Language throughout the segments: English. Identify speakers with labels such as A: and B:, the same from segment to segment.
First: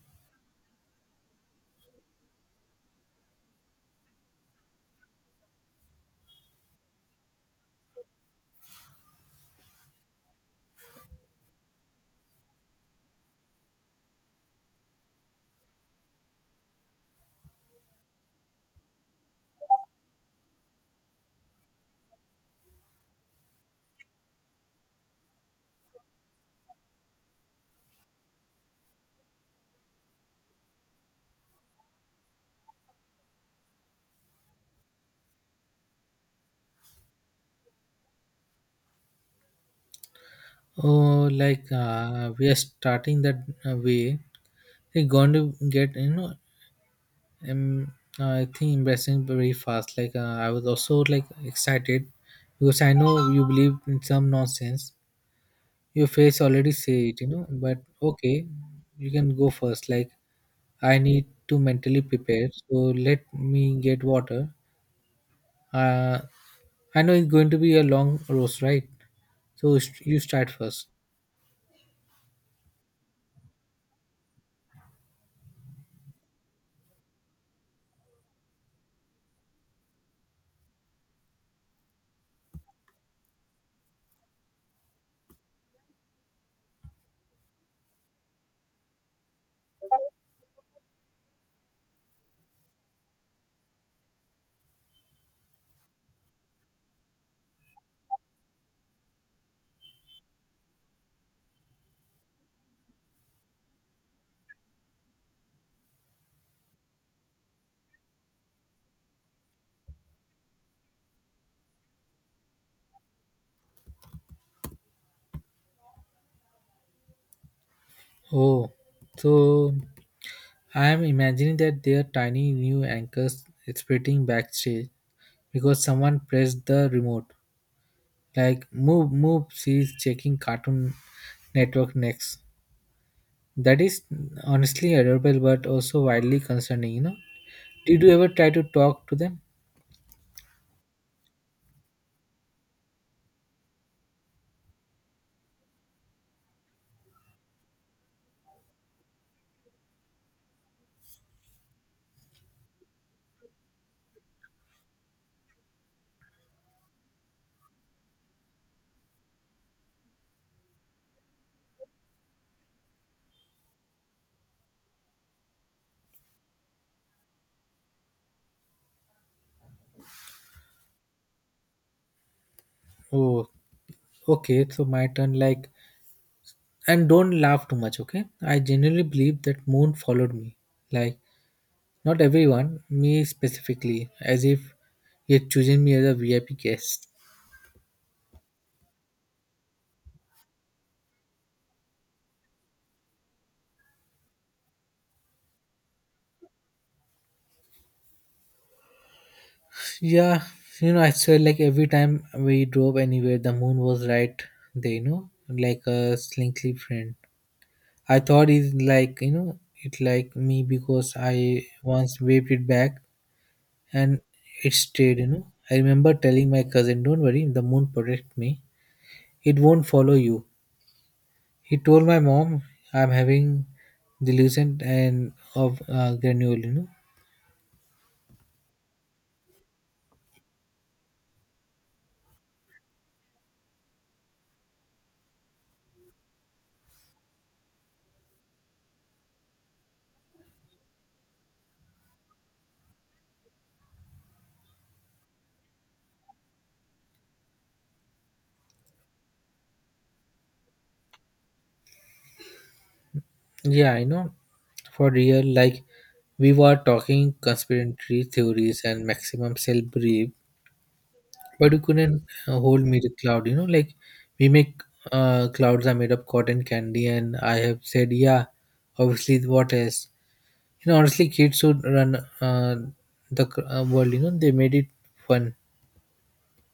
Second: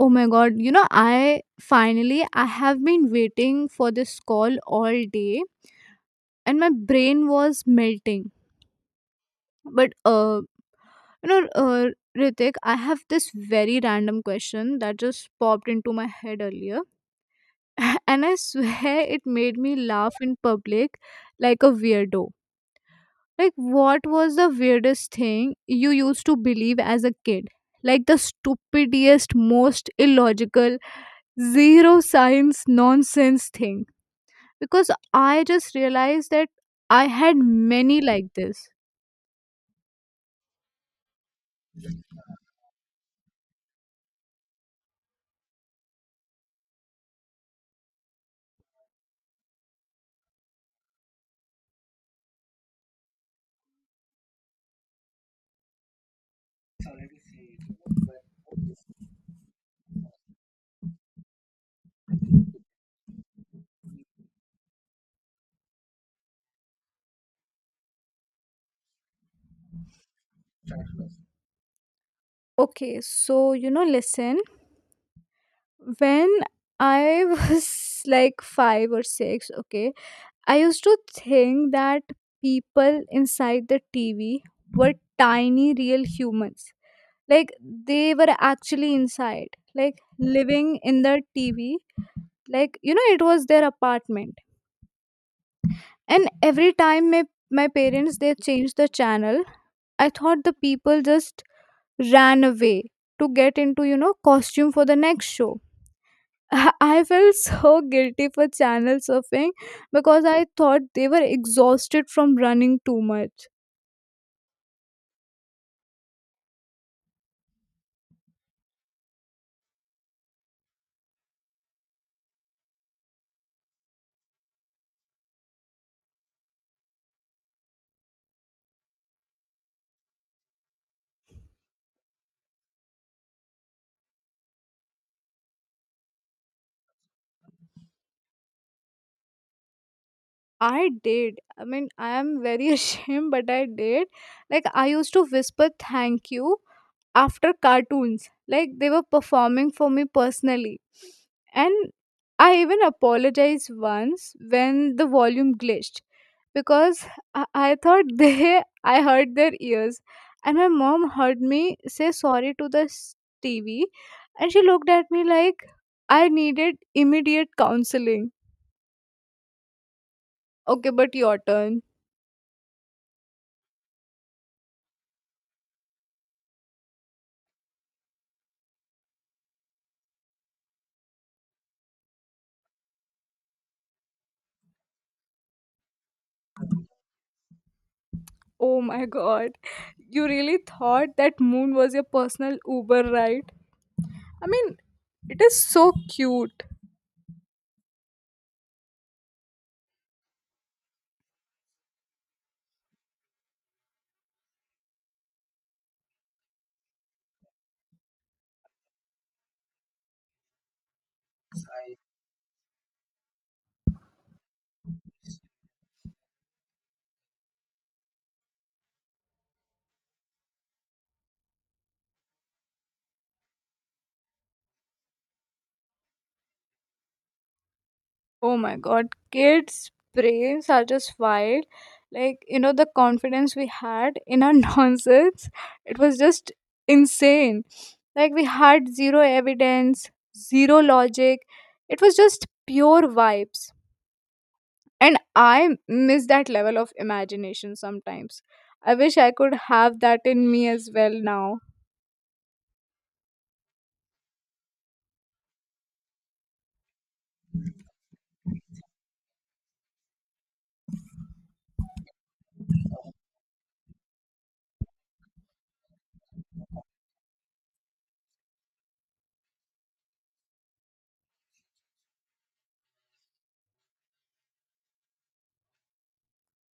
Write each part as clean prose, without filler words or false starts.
A: Oh my god, you know, I finally I have been waiting for this call all day and my brain was melting. But uh you know, uh, Ritik, I have this very random question that just popped into my head earlier. And I swear it made me laugh in public like a weirdo. Like, what was the weirdest thing you used to believe as a kid? Like, the stupidest, most illogical, zero science nonsense thing because I just realized that I had many like this.
B: Oh, like we are starting that way. It's going to get you know, um, I think embarrassing very fast. Like I was also like excited because I know you believe in some nonsense. Your face already say it, you know. But okay, you can go first. Like I need to mentally prepare. So let me get water. Uh, I know it's going to be a long roast, right? So you start first.
A: Okay, so you know, listen, when I was like five or six, okay, I used to think that people inside the TV were tiny, real humans. Like, they were actually inside, like living in the TV. Like, you know, it was their apartment. And every time my parents they changed the channel, I thought the people just ran away to get into, you know, costume for the next show. I felt so guilty for channel surfing because I thought they were exhausted from running too much.
B: Oh, so I am imagining that their tiny new anchors splitting backstage because someone pressed the remote. Like, move, move, she's checking Cartoon Network next. That is honestly adorable but also wildly concerning, you know. Did you ever try to talk to them?
A: I did. I mean, I am very ashamed, but I did. Like, I used to whisper thank you after cartoons. Like, they were performing for me personally. And I even apologized once when the volume glitched because I thought I hurt their ears. And my mom heard me say sorry to the TV and she looked at me like I needed immediate counseling. Okay, but your turn.
B: Oh, okay, so my turn. Like, and don't laugh too much, okay? I genuinely believe that Moon followed me. Like, not everyone, me specifically, as if he had chosen me as a VIP guest.
A: Oh my god. You really thought that moon was your personal Uber ride? I mean, it is so cute.
B: Yeah, you know, I swear, like every time we drove anywhere, the moon was right there, you know, like a slinky friend. I thought it's like, you know, it like me because I once waved it back and it stayed, you know. I remember telling my cousin, don't worry, the moon protect me. It won't follow you. He told my mom I'm having delusion and of granule, you know.
A: Oh my god. Kids' brains are just wild. Like, you know, the confidence we had in our nonsense, it was just insane. Like, we had zero evidence, zero logic. It was just pure vibes. And I miss that level of imagination sometimes. I wish I could have that in me as well now.
B: Yeah, I know. For real, like we were talking conspiratory theories and maximum cell brief, but you couldn't hold me to cloud. You know, like we make clouds are made of cotton candy, and I have said, yeah, obviously, what else? You know, honestly, kids should run uh, world. You know, they made it fun.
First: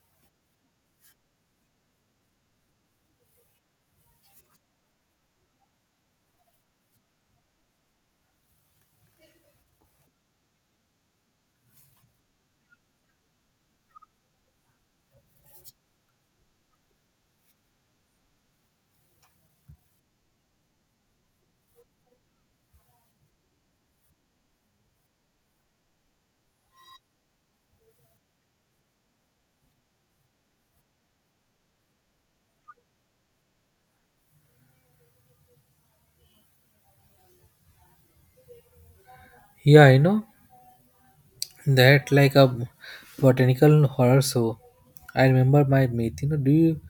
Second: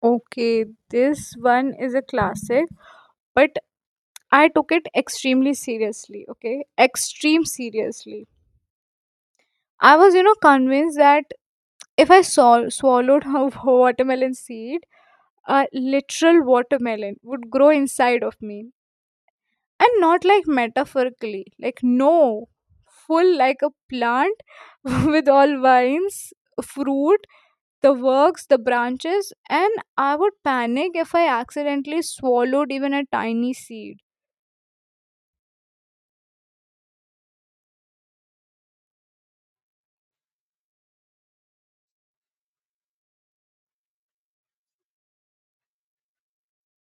A: Okay, this one is a classic, but I took it extremely seriously, okay? Extreme seriously. I was, you know, convinced that if I swallowed a watermelon seed, a literal watermelon would grow inside of me. And not like metaphorically, like, no, full like a plant with all vines, fruit, the works, the branches, and I would panic if I accidentally swallowed even a tiny seed.
B: Yeah, I know. That like a botanical horror show. I remember my mate. You know, do you?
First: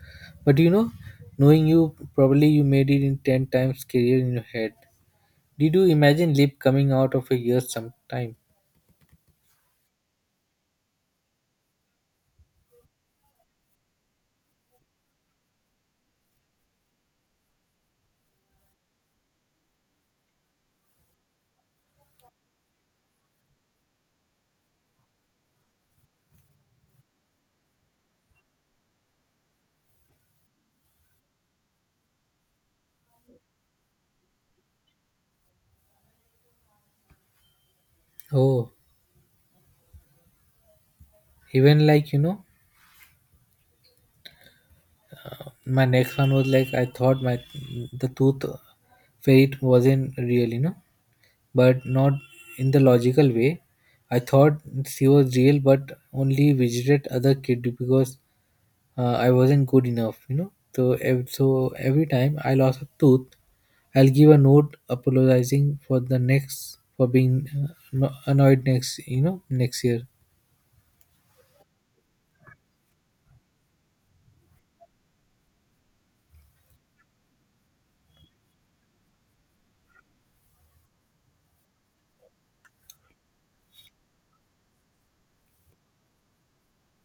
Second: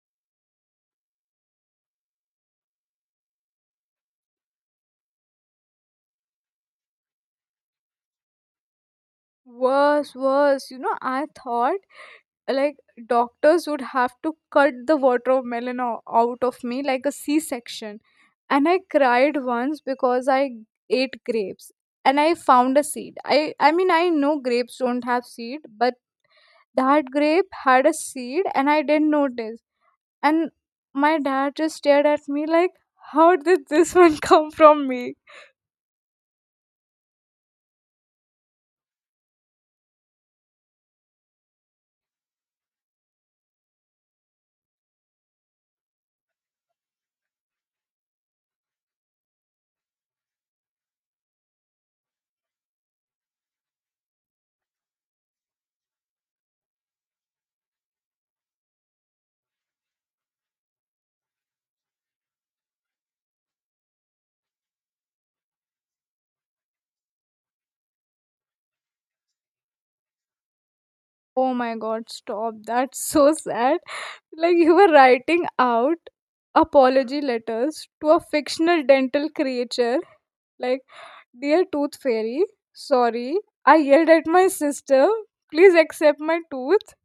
B: But you know, knowing you, probably you made it in ten times scarier in your head. Did you imagine lip coming out of your ears sometime?
A: Worse, worse. You know, I thought like doctors would have to cut the watermelon out of me like a C section. And I cried once because I ate grapes and I found a seed. I mean, I know grapes don't have seed, but that grape had a seed and I didn't notice. And my dad just stared at me like, how did this one come from me?
B: Oh, even like you know, my next one was like I thought my the tooth fairy wasn't real, you know, but not in the logical way. I thought she was real, but only visited other kid because I wasn't good enough, you know. So every time I lost a tooth, I'll give a note apologizing for the next for being annoyed next, you know, next year.
A: Oh my god, stop. That's so sad. Like, you were writing out apology letters to a fictional dental creature. Like, dear Tooth Fairy, sorry, I yelled at my sister. Please accept my tooth.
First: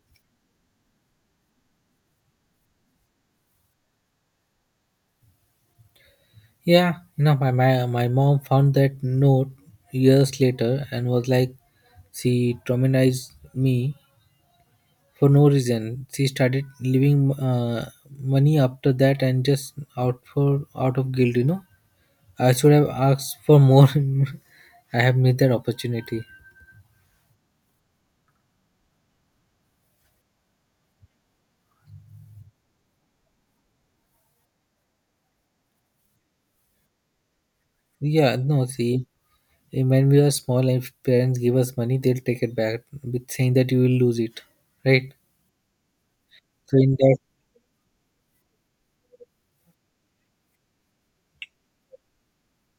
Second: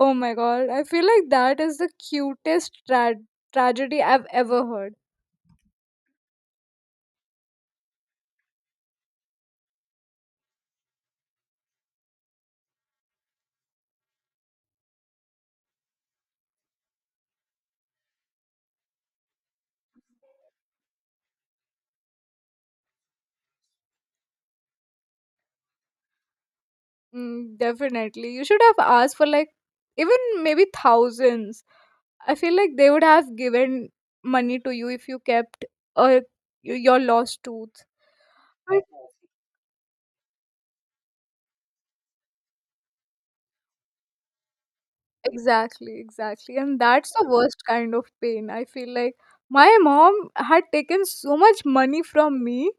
A: Oh my god, I feel like that is the cutest tragedy I've ever heard.
B: Yeah, you know, my mom found that note years later and was like, she traumatized me for no reason. She started leaving money after that and just out of guilt, you know. I should have asked for more. I have missed that opportunity.
A: Mm, definitely. You should have asked for like even maybe thousands. I feel like they would have given money to you if you kept uh, your lost tooth.
B: Yeah, no,
A: But
B: see, when we are small and if parents give us money, they'll take it back with saying that you will lose it, right?
A: exactly, exactly. And
B: So in
A: that's
B: that,
A: the worst kind of pain. I feel like my mom had taken so much money from me.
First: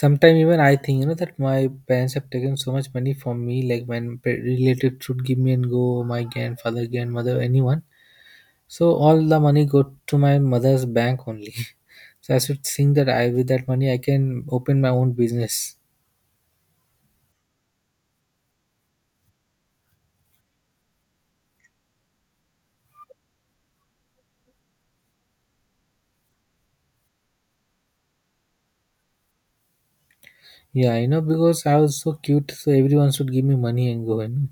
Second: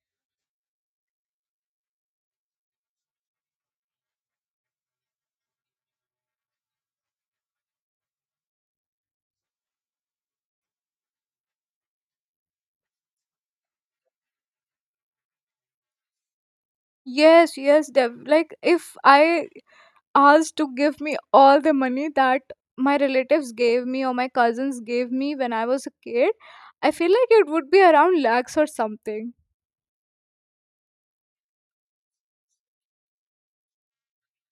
B: sometimes even I think, you know, that my parents have taken so much money from me, like when related should give me and go, my grandfather, grandmother, anyone. So all the money go to my mother's bank only. so I should think that I, with that money, I can open my own business.
A: Yes, yes, Dev. Like, if I asked to give me all the money that my relatives gave me or my cousins gave me when I was a kid, I feel like it would be around lakhs or something.
B: Yeah, you know, because I was so cute, so everyone should give me money and go, you know.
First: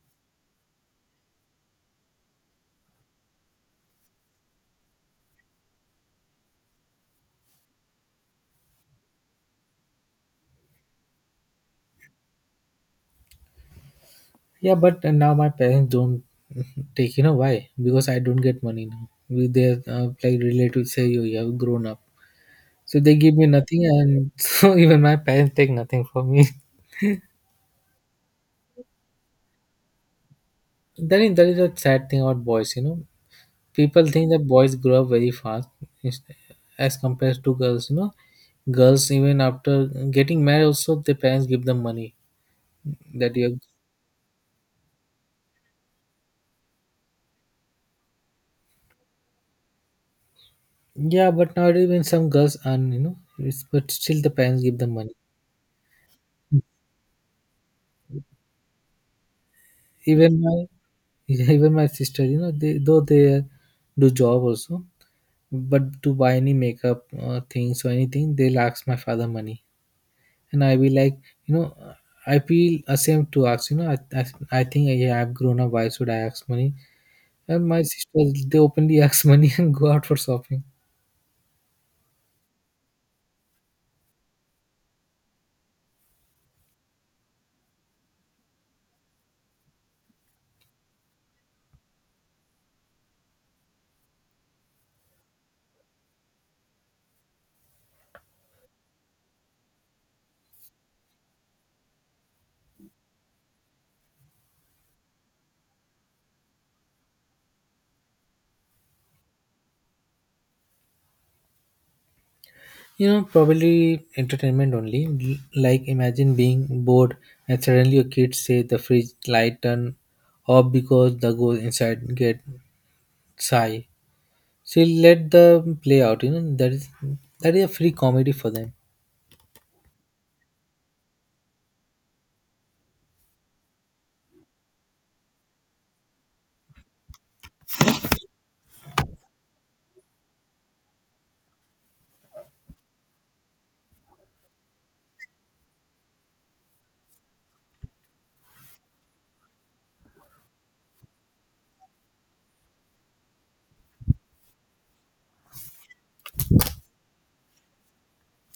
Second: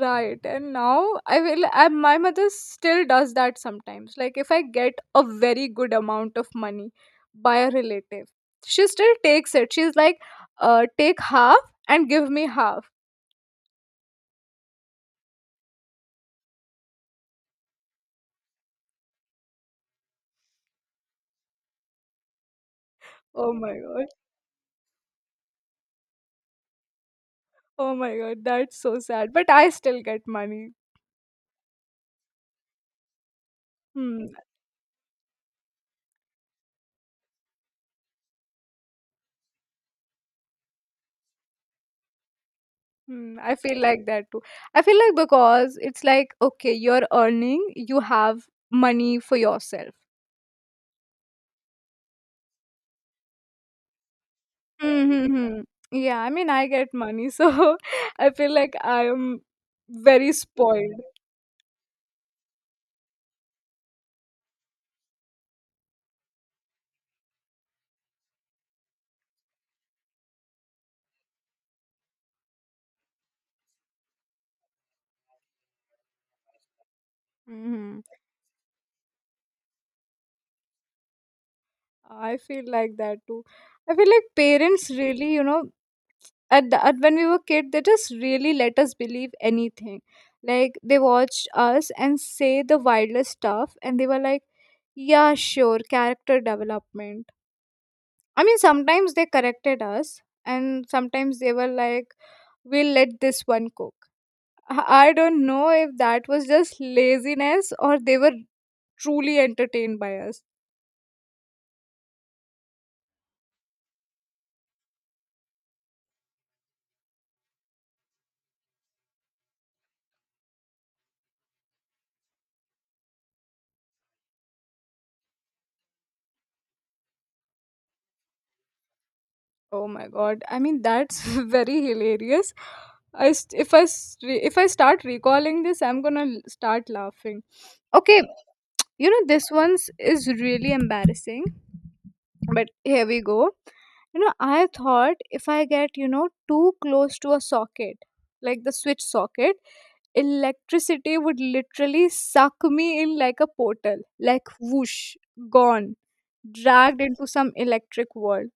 A: Right. And now my mother still does that sometimes. Like if I get a very good amount of money by a relative, she still takes it. She's like, take half and give me half.
B: Yeah, but now my parents don't take. You know why? Because I don't get money now. With their like relatives say you have grown up, so they give me
A: Oh my
B: nothing,
A: God.
B: and so even my parents take nothing from me.
A: Oh my God. That's so sad. But I still get money.
B: That is a sad thing about boys. You know, people
A: Hmm.
B: think that boys grow up very fast, is- as compared to girls. You know, girls even after getting married, also their parents give them money that
A: Hmm.
B: you.
A: I
B: Have.
A: feel like that too. I feel like because it's like, okay, you're earning, you have money for yourself.
B: Yeah, but nowadays even some girls earn. You know, it's, but still the parents give them
A: Hmm,
B: money.
A: hmm, hmm. Yeah, I mean, I get money, so I feel like I am very
B: Even my
A: spoiled.
B: even my sister, you know, they though they do job also, but to buy any makeup things or anything, they'll ask my father money, and I be like, you know, I feel ashamed to ask. You know, I think yeah, I've grown up. Why should I ask money? And my
A: Hmm.
B: sister, they openly ask money and go out for shopping.
A: I feel like that too. I feel like parents really, you know, at, the, at when we were kid, they just really let us believe anything. Like they watched us and say the wildest stuff, and they were like, "Yeah, sure, character development." I mean, sometimes they corrected us, and sometimes they were like, "We'll let this one cook." I don't know if that was just laziness or they were truly entertained by us.
B: You know, probably entertainment only. Like imagine being bored and suddenly your kids say the fridge light turn off because the goes inside get sigh. She'll let them play out. You know that is a free comedy for them.
A: Oh my god. I mean that's very hilarious. I st- if I s- re- if I start recalling this I'm going to start laughing. Okay, you know this one's is really embarrassing, but here we go. You know, I thought if I get, you know, too close to a socket, like the switch socket, electricity would literally suck me in like a portal, like whoosh, gone, dragged into some electric world.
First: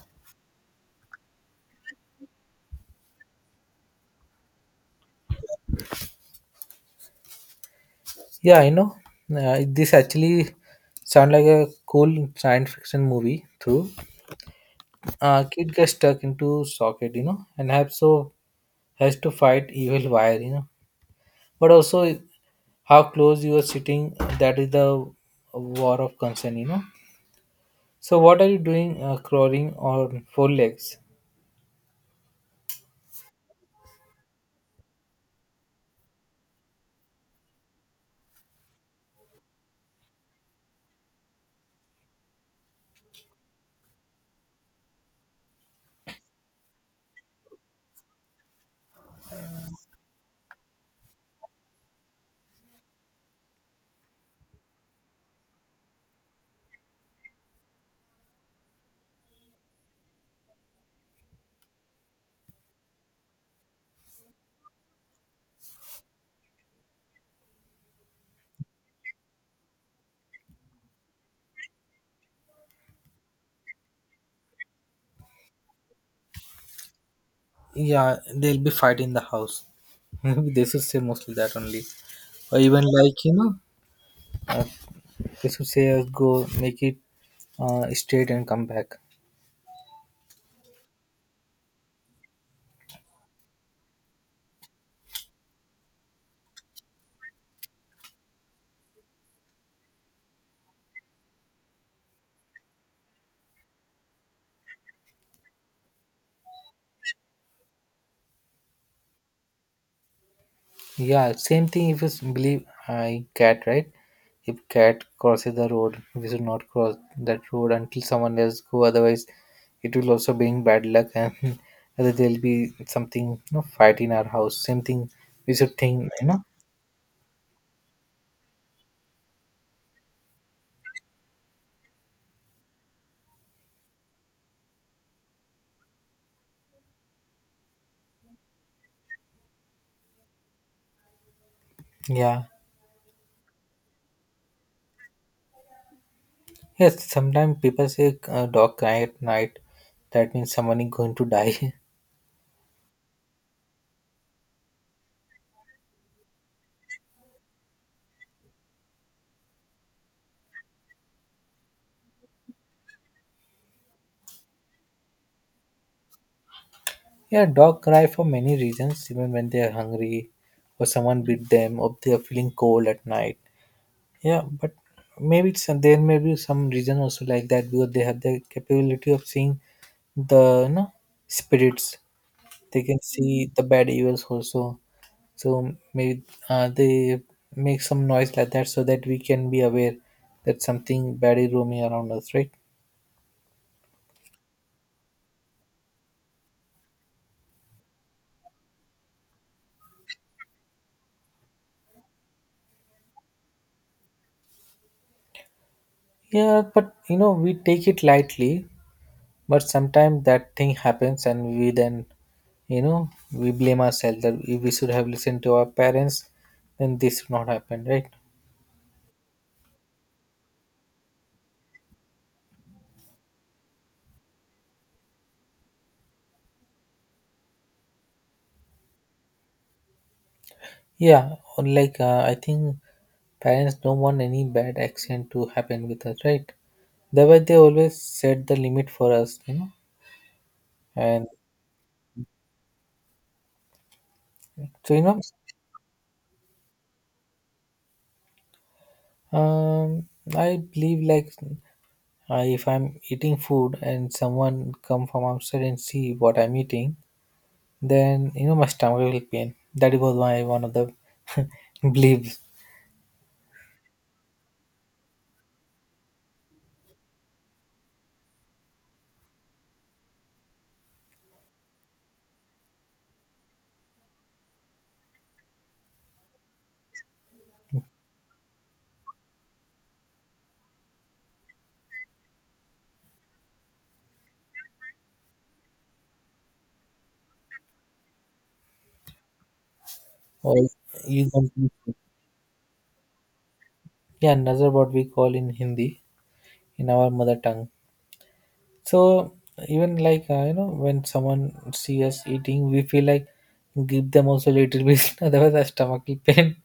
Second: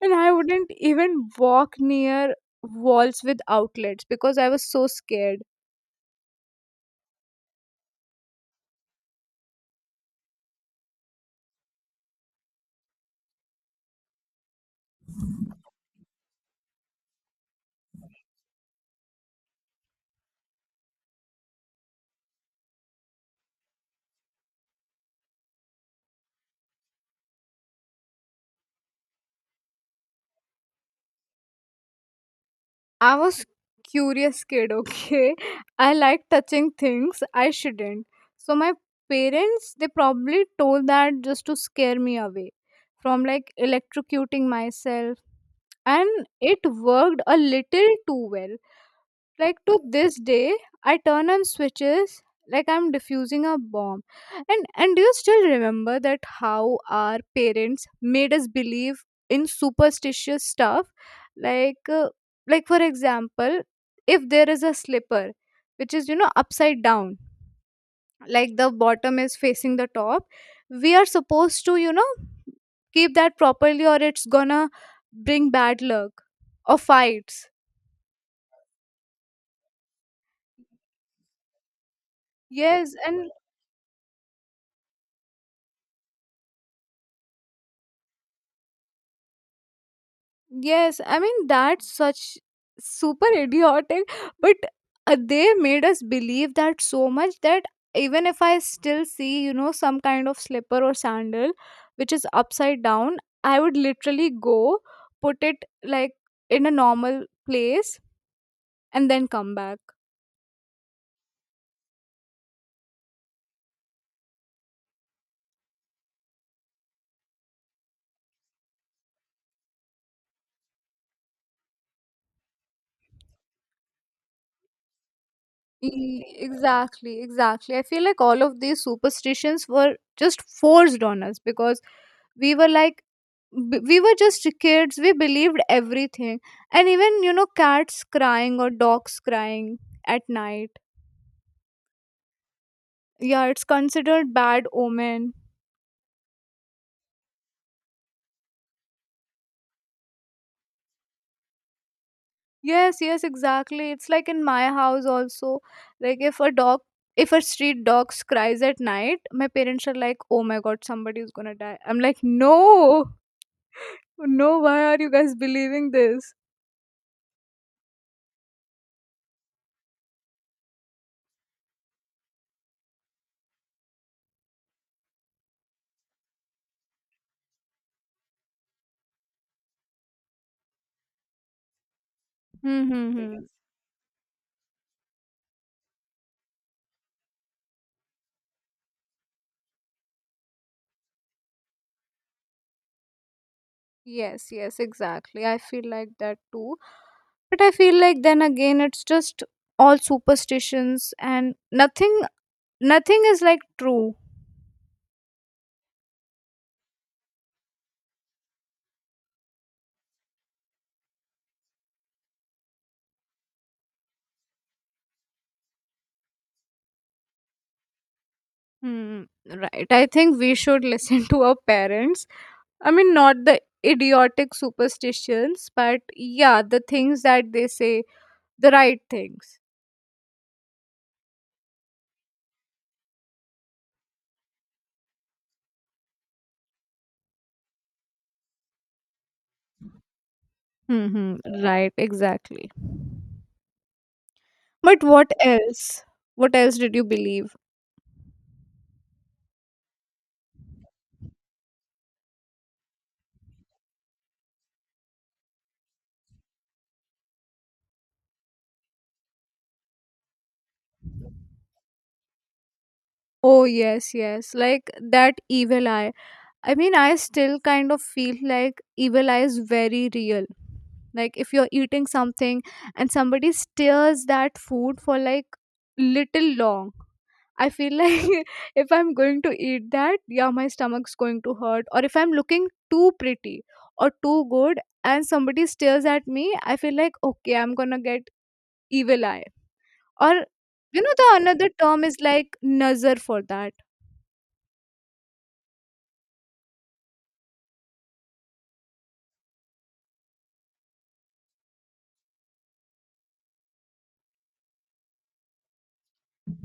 A: And I wouldn't even walk near walls with outlets because I was so scared.
B: Yeah, I know. This actually sound like a cool science fiction movie. Through, kid gets stuck into socket, you know, and have so has to fight evil wire, you know. But also, how close you are sitting, that is the war of concern, you know. So, what are you doing, crawling on four legs?
A: I was curious kid, okay? I like touching things I shouldn't. So my parents they probably told that just to scare me away from like electrocuting myself and it worked a little too well, like to this day I turn on switches like I'm diffusing a bomb. And do you still remember that how our parents made us believe in superstitious stuff, like uh, like for example if there is a slipper which is, you know, upside down, like the bottom is facing the top, we are supposed to, you know, keep that properly or it's gonna bring bad luck or fights?
B: Yeah, they'll be fighting the house. they should say mostly that only, or even
A: Yes.
B: like
A: And
B: you know, uh, they should say go make it straight and come back.
A: yes, I mean that's such super idiotic, but they made us believe that so much that even if I still see, you know, some kind of slipper or sandal which is upside down, I would literally go put it like in a normal place and then come back.
B: Yeah, same thing if you s- believe I cat, right? If cat crosses the road, we should not cross that road until someone else go, otherwise it will also bring bad luck and whether there'll be something you know fight in our house, same thing we should think, you
A: E-
B: know.
A: Exactly, exactly. I feel like all of these superstitions were just forced on us because we were like we were just kids, we believed everything. And even, you know, cats crying or dogs crying at night,
B: Yeah,
A: yeah, it's considered bad omen.
B: yes, sometimes people say dog cry at night, that means someone is going to die.
A: Yes, yes, exactly. It's like in my house also, like if a street dog cries at night, my parents are like, oh my god, somebody's gonna die. I'm like, no, no, why are you guys believing this?
B: Yeah, dog cry for many reasons, even when they are hungry, or someone beat them, or they are feeling cold at night. Yeah, but maybe it's, there may be some reason also like that because they have the capability of seeing the you know spirits. They can
A: Mm-hmm.
B: see the bad evils also. So maybe they make some noise like that so that we can be aware that something bad is roaming around us, right?
A: Yes, yes, exactly, I feel like that too. But I feel like then again it's just all superstitions and nothing is like true.
B: Yeah, but you know we take it lightly. But sometimes that thing happens, and we then, you know, we blame ourselves that we should have listened to our parents, then this would not happen, right?
A: Hmm, right. I think we should listen to our parents. I mean not the idiotic superstitions, but yeah, the things that they say, the right things.
B: Yeah, or like I think parents don't want any bad accident to happen with us, right? That way they always set the limit for us, you know. And
A: Mm-hmm. Right, exactly.
B: so you
A: But
B: know,
A: what else? What else did you believe?
B: um, I believe like if I'm eating food and someone come from outside and see what I'm eating, then you know my stomach will pain. That was my one of the beliefs.
A: Oh yes, yes. Like that evil eye. I mean, I still kind of feel like evil eye is very real. Like, if you're eating something and somebody steers that food for like little long, I feel like if I'm going to eat that, yeah, my stomach's going to hurt. Or if I'm looking too pretty or too good and somebody stares at me, I feel like, okay, I'm gonna get evil eye. Or,
B: Or
A: you know, the
B: you don't
A: another
B: eat it.
A: term is like nazar for that.
B: Yeah, another what we call in Hindi in our mother tongue. So even like you know when someone see us eating, we feel like give them also little bit. Otherwise, our stomach will pain.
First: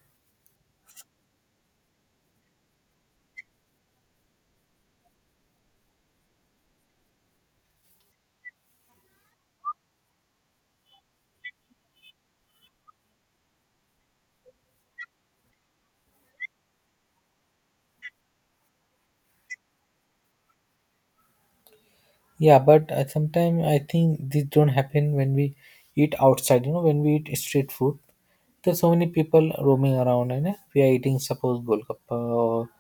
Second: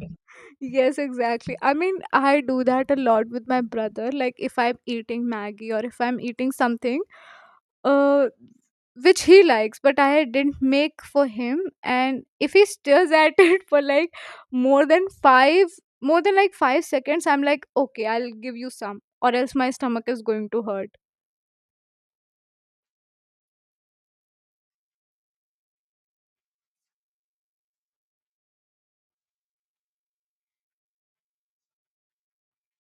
A: Yes, exactly. I mean, I do that a lot with my brother. Like, if I'm eating Maggie or if I'm eating something, uh, which he likes, but I didn't make for him, and if he stares at it for like more than five, more than like five seconds, I'm like, okay, I'll give you some, or else my stomach is going to hurt.
B: Yeah, but sometimes I think this don't happen when we eat outside. You know, when we eat street food, there's so many people roaming around, and we are eating suppose golgappa or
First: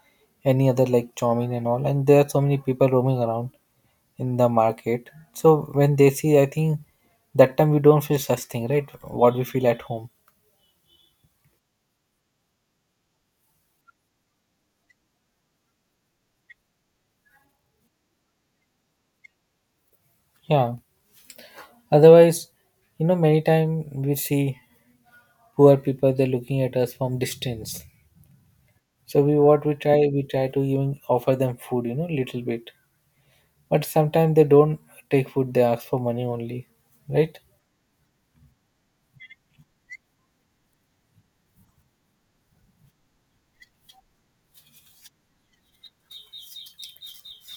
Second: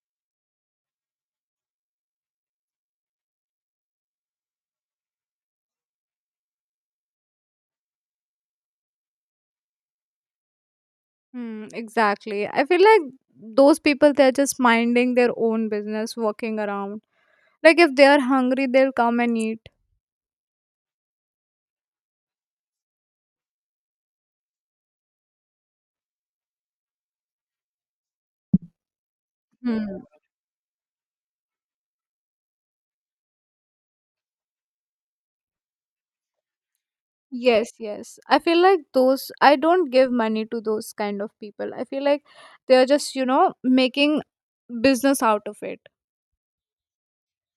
B: any other like chowmin and all, and there are so many people roaming around in the market. So when they see, I think that time we don't feel such thing, right? What we feel at home.
A: Hmm, exactly. I feel like those people they're just minding their own business, walking around. Like, if they are hungry, they'll come and eat.
B: Yeah. Otherwise, you know, many time we see poor people. They're looking at us from distance. So
A: Hmm.
B: we try to even offer them food, you know, little bit. But sometimes they don't take food; they ask for money only, right?
A: Yes, yes. I feel like those, I don't give money to those kind of people. I feel like they're just, you know, making business out of it.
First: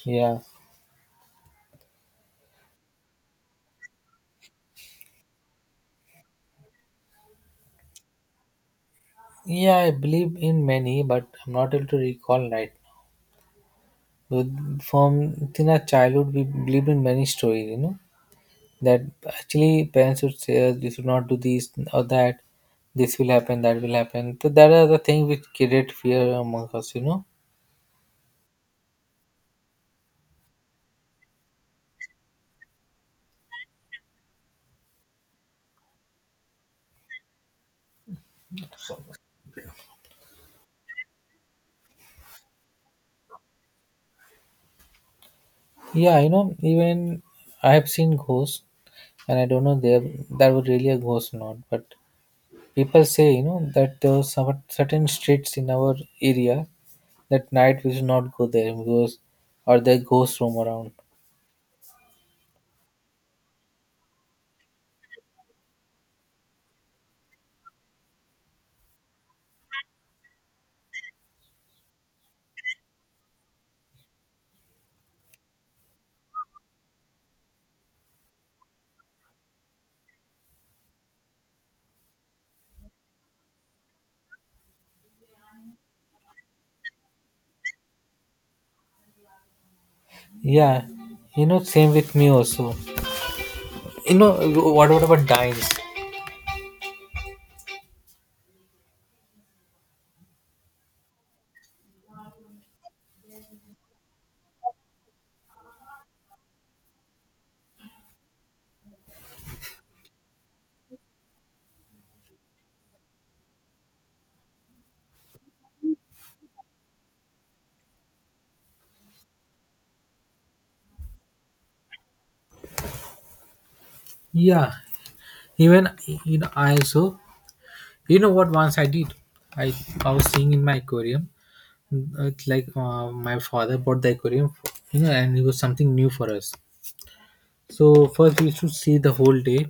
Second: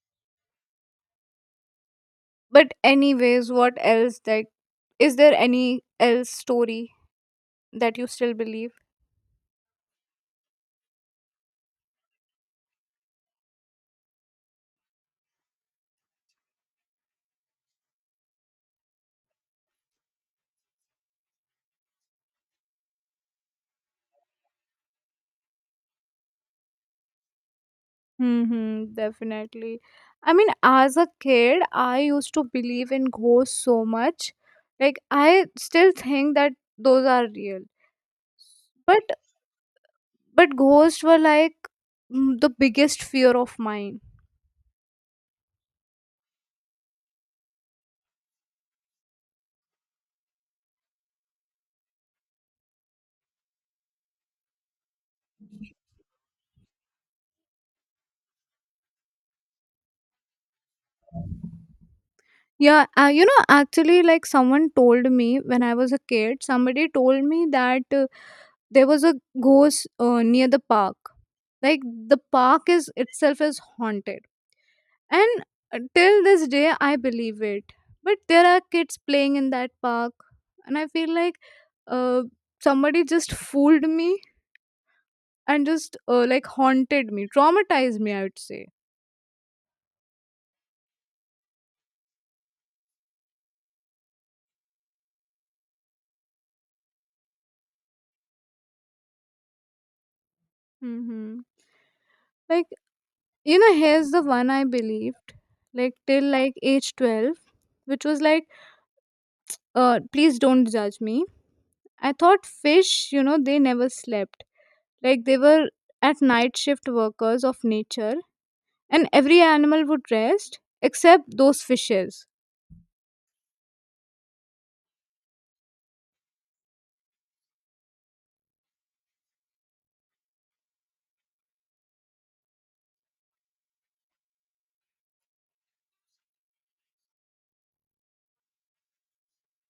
B: Yeah,
A: But, anyways, what else, that is there any else story that you still believe?
B: yeah. I believe in many, but I'm not able to recall right now. From in our childhood, we believed in many stories, you know, that actually parents would say us, you should not do this or that. This will happen, that will happen. So that are the things which create fear among us, you know.
A: Mm-hmm, definitely. I mean, as a kid, I used to believe in ghosts so much. Like, I still think that those are real. But, but ghosts were like, mm, the biggest fear of mine.
B: Yeah, you know, even I have seen ghosts and I don't know there that was really a ghost or not. But people say, you know, that there were some certain streets in our area that night we should not go there because or there ghosts roam around.
A: Yeah, you know, actually, like someone told me when I was a kid, somebody told me that there was a ghost near the park. Like the park is itself is haunted, and till this day, I believe it. But there are kids playing in that park, and I feel like uh, somebody just fooled me and just like haunted me, traumatized me, I would say.
B: Yeah, you know, same with me also. You know, what about dines?
A: Hmm. Like you know here's the one I believed like till like age 12, which was like please don't judge me. I thought fish you know they never slept, like they were at night shift workers of nature, and every animal would rest except those fishes.
B: Yeah, even you know, I also you know what once I did. I I was seeing in my aquarium. It's like my father bought the aquarium, you know, and it was something new for us. So first we used to see the whole day,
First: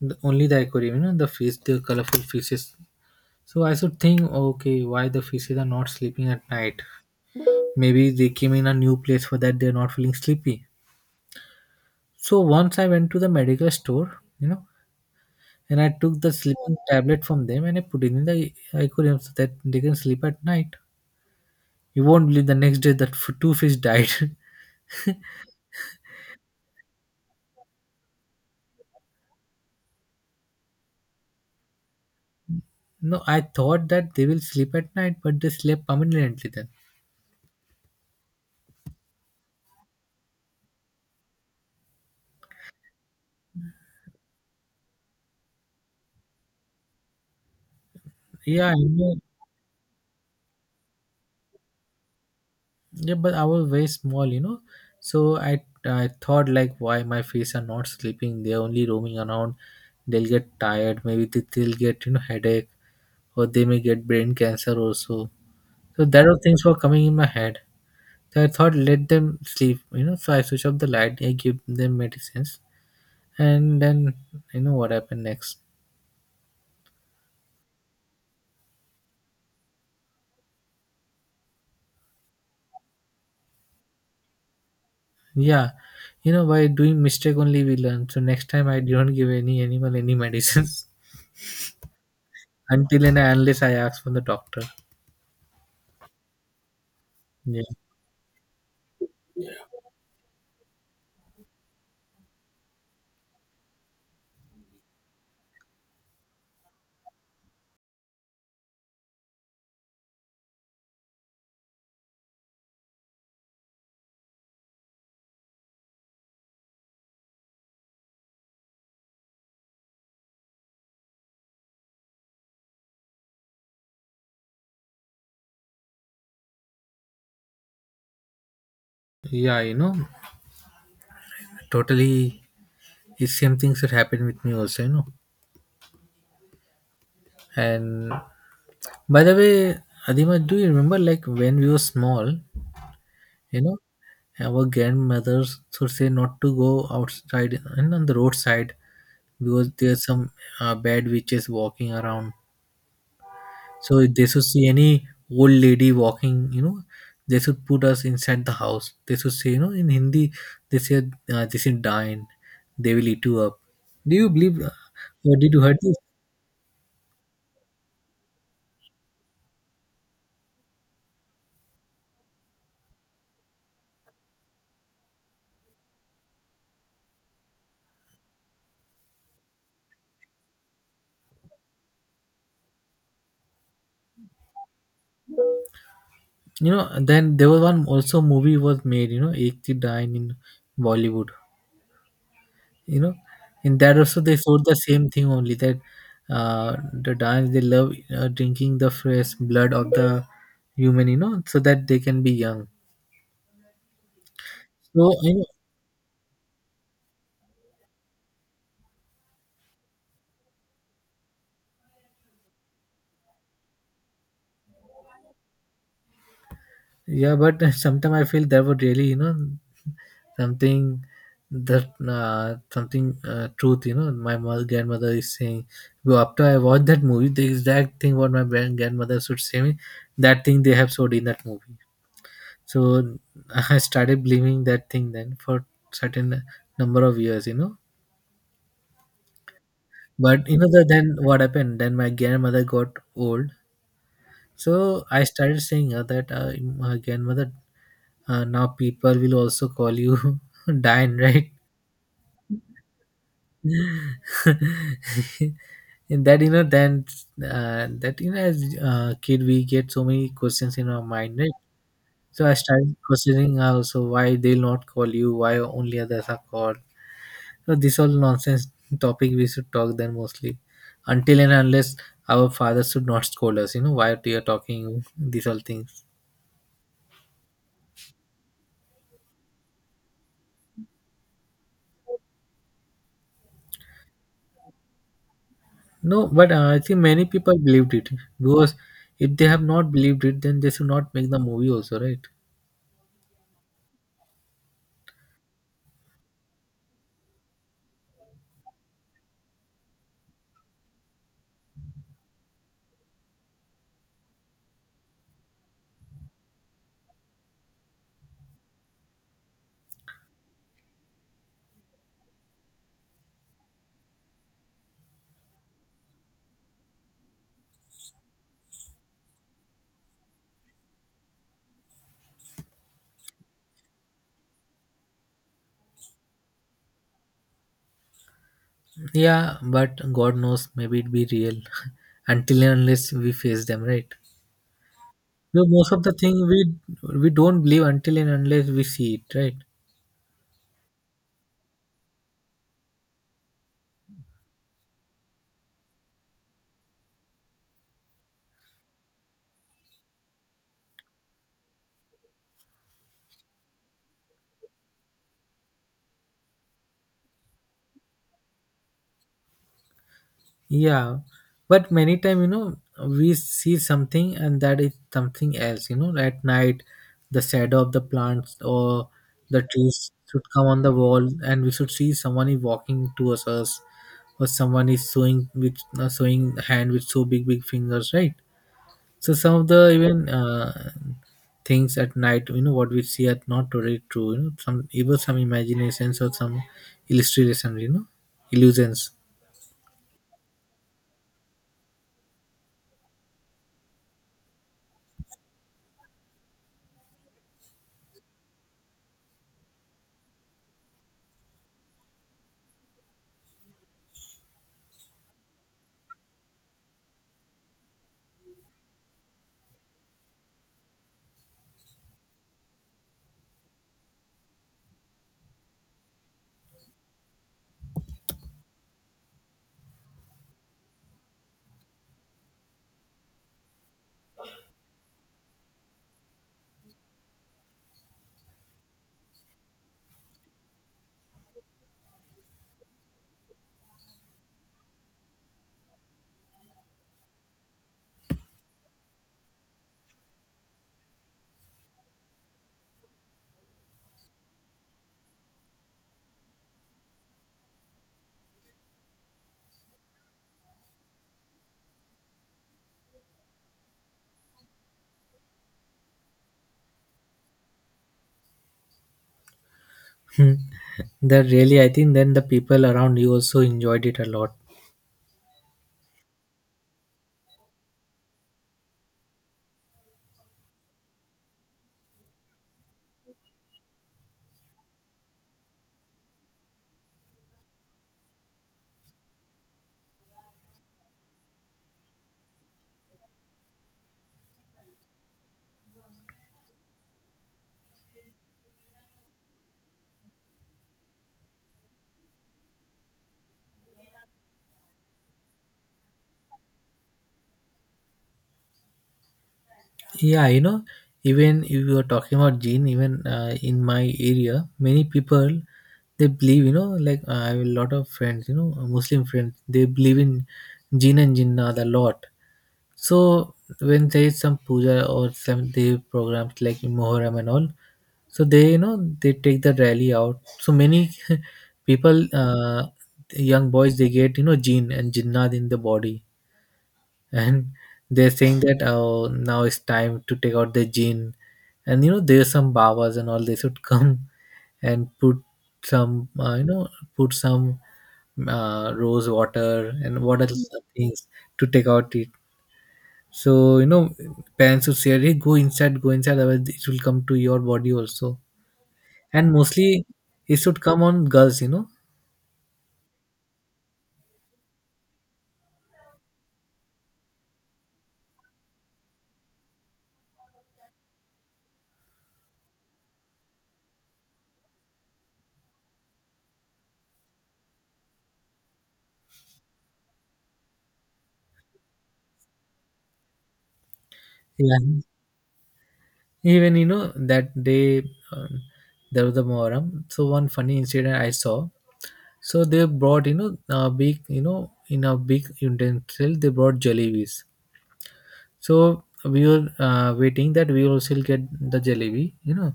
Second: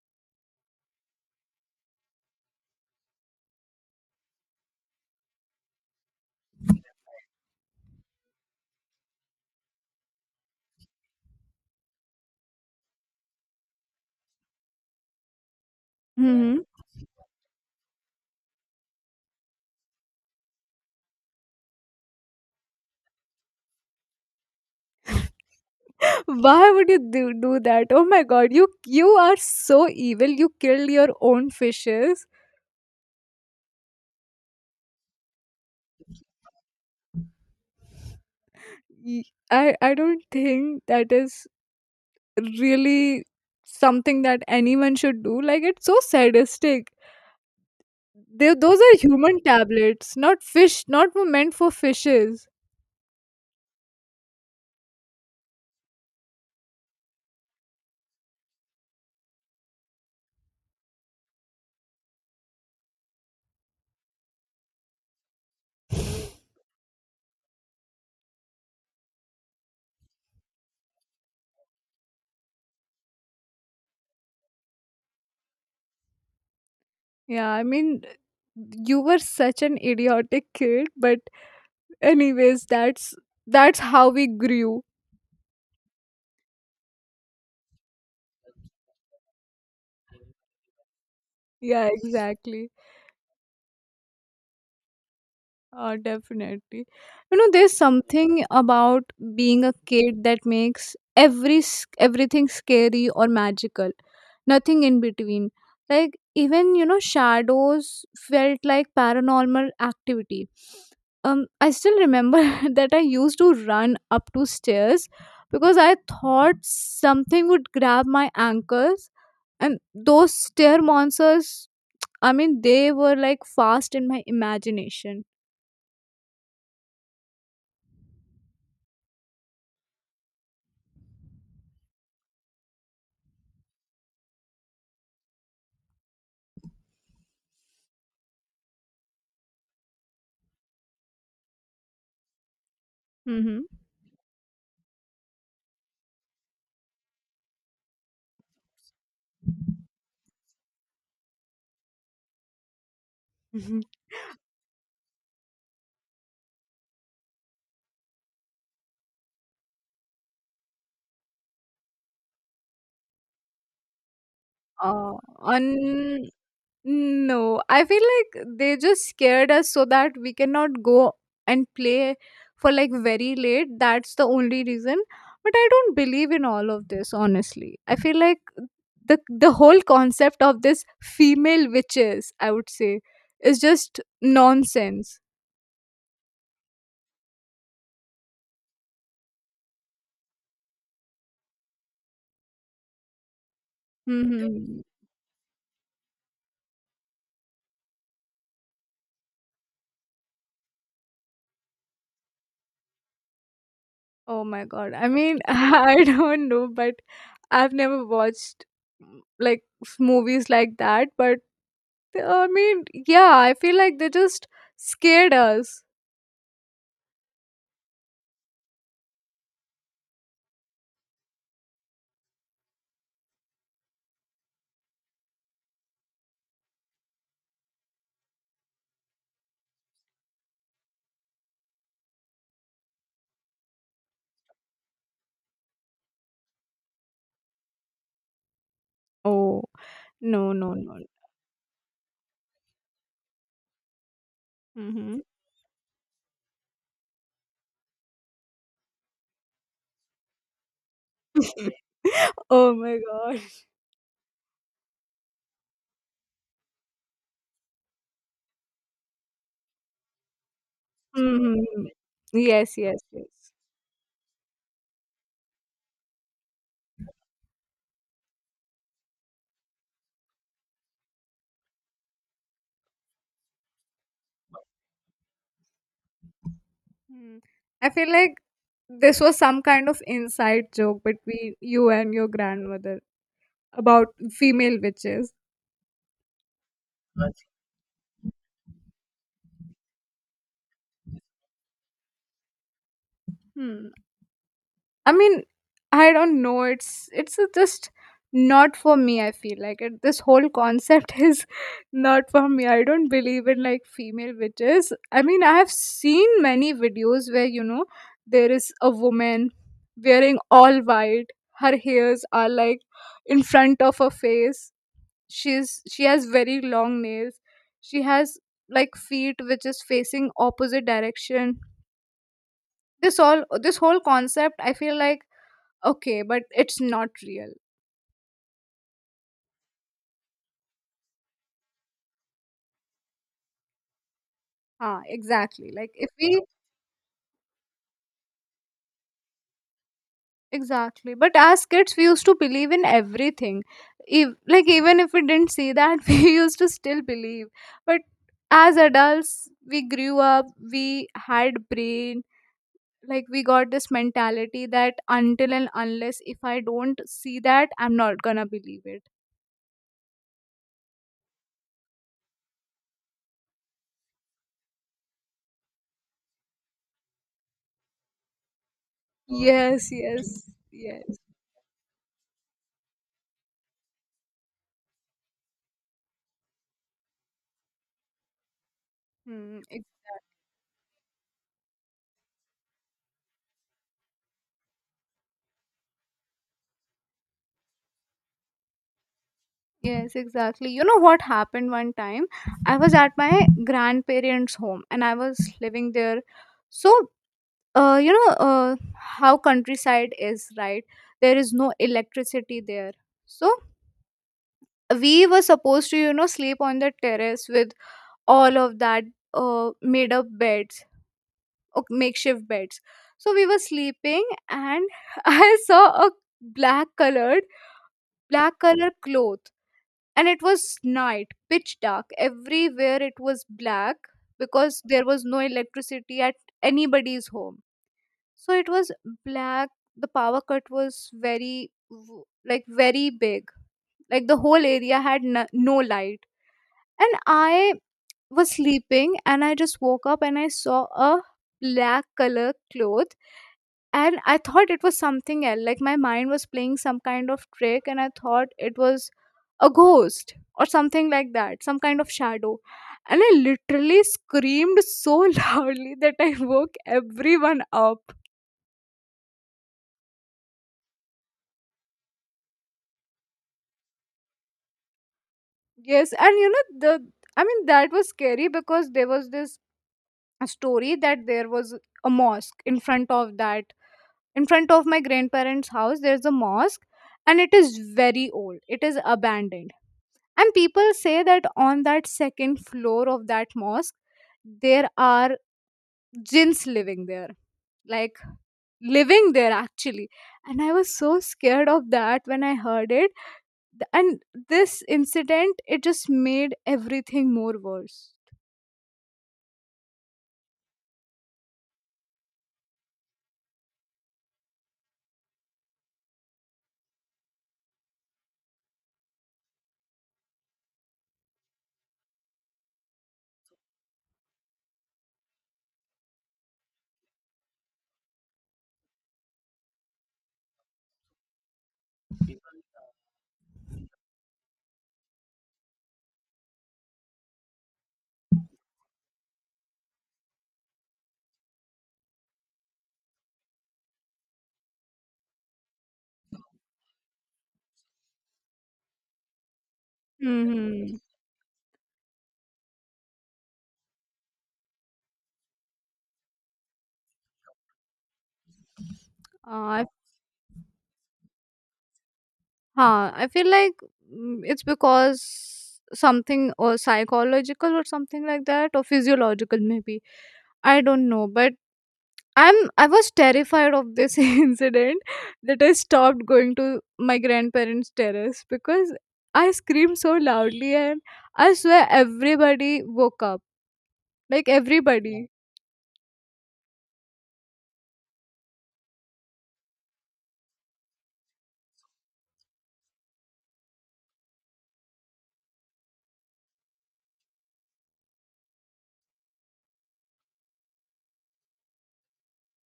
B: only the aquarium, the colorful fishes. So I should think, okay, why the fishes are not sleeping at night? Maybe they came in a new place, for that they're not feeling sleepy. So once I went to the medical store, and I took the
A: Hmm,
B: sleeping tablet from them, and I put it in the aquarium so that they can sleep at night. You won't believe, the next day that two fish died.
A: why would you do that? Oh my god, you are so evil. You killed your own fishes.
B: No, I thought that they will sleep at night, but they slept permanently then.
A: Y- I don't think that is really something that anyone should do. Like it's so sadistic. They,
B: Yeah,
A: those
B: I
A: are
B: know.
A: human tablets, not fish, not were meant for fishes.
B: Yeah, but I was very small, you know. So I thought like, why my fish are not sleeping? They're only roaming around. They'll get tired. Maybe they'll get, headache, or they may get brain cancer also. So that all things were coming in my head. So I thought, let them sleep, you know. So I switch off the light. I give them medicines, and then you know what happened next.
A: Yeah, I mean, you were such an idiotic kid, but anyways, that's how we grew.
B: Yeah, by doing mistake only we learn. So next time I don't give any animal any medicines
A: Yeah, exactly.
B: until and unless I ask from the doctor.
A: Definitely. You know,
B: Yeah,
A: there's something about being a kid that makes everything scary or magical. Nothing in between. Like even you know, shadows felt like paranormal activity. I still remember that I used to run up two stairs because I thought something would grab my ankles, and those stair monsters. I mean, they were like fast in my imagination.
B: yeah, totally. It's same things that happened with me also. And by the way, Adima, do you remember like when we were small, you know, our grandmothers would say not to go outside and on the roadside because there's some bad witches walking around.
A: Mhm.
B: So if they should see any old lady walking, they should put us inside the house. They should say, in Hindi, they said, this is dying. They will eat you up. Do you believe,
A: Uh,
B: or did you heard this?
A: un no, I feel like they just scared us so that we cannot go and play for like very late. That's the only reason. But I don't believe in all of this, honestly. I feel like the whole concept of this female witches, I would say, is just nonsense.
B: Then there was one also movie was made, Ek Thi Dine in Bollywood. You know, in that also they showed the
A: Hmm.
B: same thing only that, the dying, they love drinking the fresh blood of the human, so that they can be young.
A: Oh my god. I
B: So I
A: mean, I don't know, but I've never watched mm, movies like that, but I mean, yeah, I feel like they just scared us.
B: Yeah, but sometimes I feel that would really, something that something truth, my mother, grandmother is saying. Well, after I watched that movie, the exact thing what my grandmother should say me, that thing they have showed in that movie. So I started believing that thing then for certain number of years.
A: Oh,
B: But
A: no, no, no.
B: then what happened? Then my grandmother got old. So
A: Hmm.
B: I started saying that my grandmother, now people will also call you Diane, right?
A: Oh my god.
B: And that, then, that, as kid, we get so many questions in our mind, right?
A: Mm-hmm.
B: So I
A: Yes,
B: started
A: yes, yes.
B: questioning, also why they'll not call you, why only others are called. So this all nonsense topic we should talk then mostly, until and unless our father should not scold us. You know why they are talking these all things.
A: Mm. I feel like this was some kind of inside joke between you and your grandmother about female witches.
B: No, but I think many people believed it, because if they have not believed it, then they should not make the movie also, right?
A: Hmm. I mean, I don't know. It's just not for me. I feel like it, this whole concept is not for me. I don't believe in like female witches. I mean, I have seen many videos where you know there is a woman wearing all white. Her hairs are like in front of her face. She has very long nails. She has like feet which is facing opposite direction. This whole concept. I feel like okay, but it's not real.
B: Yeah, but God knows, maybe it be real until and unless we face them, right?
A: Ah,
B: No,
A: exactly. Like
B: most of
A: if
B: the
A: we
B: thing we don't believe until and unless we see it, right?
A: exactly, but as kids we used to believe in everything. If, like even if we didn't see that, we used to still believe. But as adults, we grew up. We had brain. Like we got this mentality that until and unless if I don't see that, I'm not gonna believe it.
B: Yeah, but many time we see something and that is something else. At night, the shadow of the plants or the
A: Yes,
B: trees should
A: yes,
B: come on the
A: yes.
B: wall, and we should see someone is walking towards us, or someone is sewing with, sewing hand with so big big fingers, right? So some
A: Hmm,
B: of the
A: exactly.
B: even, things at night, what we see are not totally true. Some even some imaginations or some illustrations, illusions.
A: Yes, exactly. You know what happened one time? I was at my grandparents' home and I was living there. So, you know how countryside is, right? There is no electricity there. So, we were supposed to, you know, sleep on the terrace with all of that made up beds, makeshift beds. So, we were sleeping and I saw a black colored, black colored cloth, and it was night, pitch dark everywhere. It was black because there was no electricity at anybody's home. So it was black. The power cut was very w- like very big. Like the whole area had no light, and I was sleeping and I just woke up and I saw a black color cloth, and I thought it was something else. Like my mind was playing some kind of trick, and I thought it was a ghost or something like that, some kind of shadow. And I literally screamed so loudly that I woke everyone up.
B: That really, I think then the people around you also enjoyed it a lot.
A: Yes, and you know the, I mean, that was scary because there was this story that there was a mosque in front of that, in front of my grandparents house there's a mosque, and it is very old, it is abandoned. And people say that on that second floor of that mosque there are jinns living there, like living there actually. And I was so scared of that when I heard it. And this incident it just made everything more worse.
B: Yeah, even if you are talking about gene, even, in my area, many people they believe, like, I have a lot of friends, Muslim friends, they believe in jinn and jinnat a lot. So when there is some puja or some they programs like in Muharram and all, so they, they take the rally out. So many people, young boys, they get, jinn and jinnat in the body, and they're saying that, oh, now it's time to take out the gin. And there's some babas and all, they should come and put some, put some, rose water and what other
A: Mm-hmm.
B: things to take out it. So parents would say, hey, go inside, go inside, otherwise it will come to your body also. And
A: Uh,
B: mostly it should come on girls.
A: huh, I feel like mm, it's because something or psychological or something like that, or physiological maybe, I don't know, but I was terrified of this incident that I stopped going to my grandparents' terrace because I screamed so loudly, and I swear everybody woke up. Like
B: Yeah.
A: everybody.
B: Even that day, um, there was a Muharram. So one funny incident I saw. So they brought, a big, in a big utensil they brought jalebis. So we were, waiting that we will still get the jalebi.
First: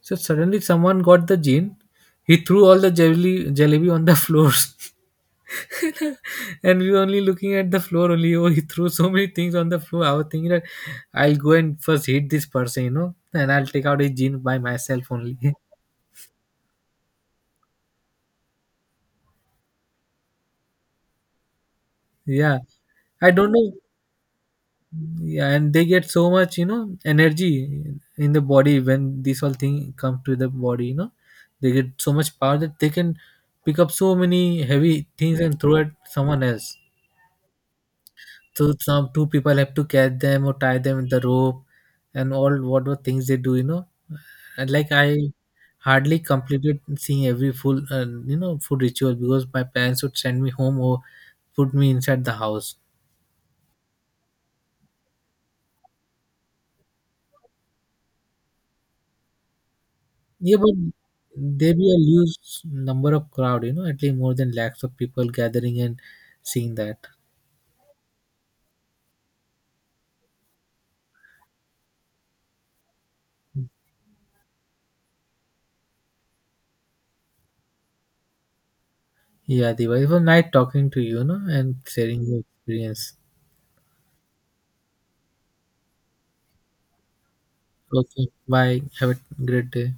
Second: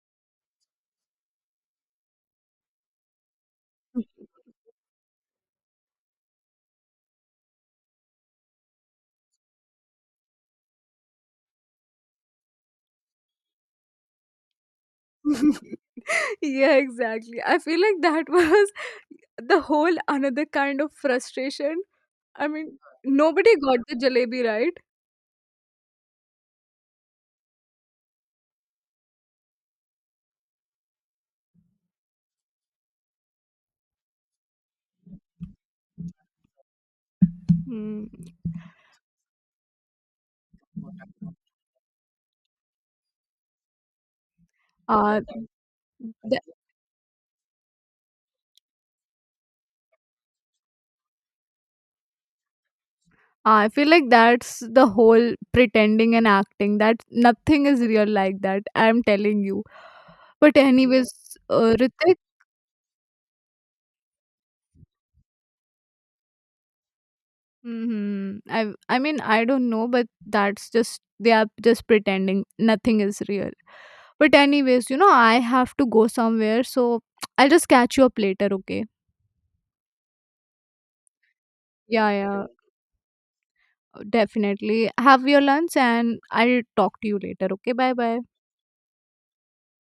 B: So suddenly someone got the gin. He threw all the jalebi jalebi on the floors. And we were only looking at the floor only, oh, he threw so many things on the floor. I was thinking that I'll go and first hit this person, and I'll take out his jeans by myself only.
A: Yeah, exactly. I feel like that was the whole another kind of frustration. I
B: Yeah,
A: mean,
B: I don't
A: nobody
B: know.
A: got the jalebi right.
B: Yeah, and they get so much, energy in the body when this whole thing come to the body, they get so much power that they can pick up so many heavy things and throw at someone else.
A: Hmm.
B: So some two people have to catch them or tie them with the rope and all what were things they do, And like I
A: Uh,
B: hardly
A: th-
B: completed seeing every full, food ritual, because my parents would send me home or put me inside the house.
A: I feel like that's the whole pretending and acting that nothing is real like that. I'm telling you. But
B: Yeah, but
A: anyways,
B: there be a
A: Ritik,
B: huge number of crowd, at least more than lakhs of people gathering and seeing that.
A: hmm, I mean I don't know, but that's just they are just pretending nothing is real. But anyways, you know I have to go somewhere, so I'll just catch you up later. Okay?
B: Yeah, Diva, it was nice talking to you, and
A: Yeah,
B: sharing your
A: yeah,
B: experience.
A: definitely. Have your lunch, and I'll talk to you later. Okay? Bye, bye.
B: Okay, bye. Have a great day.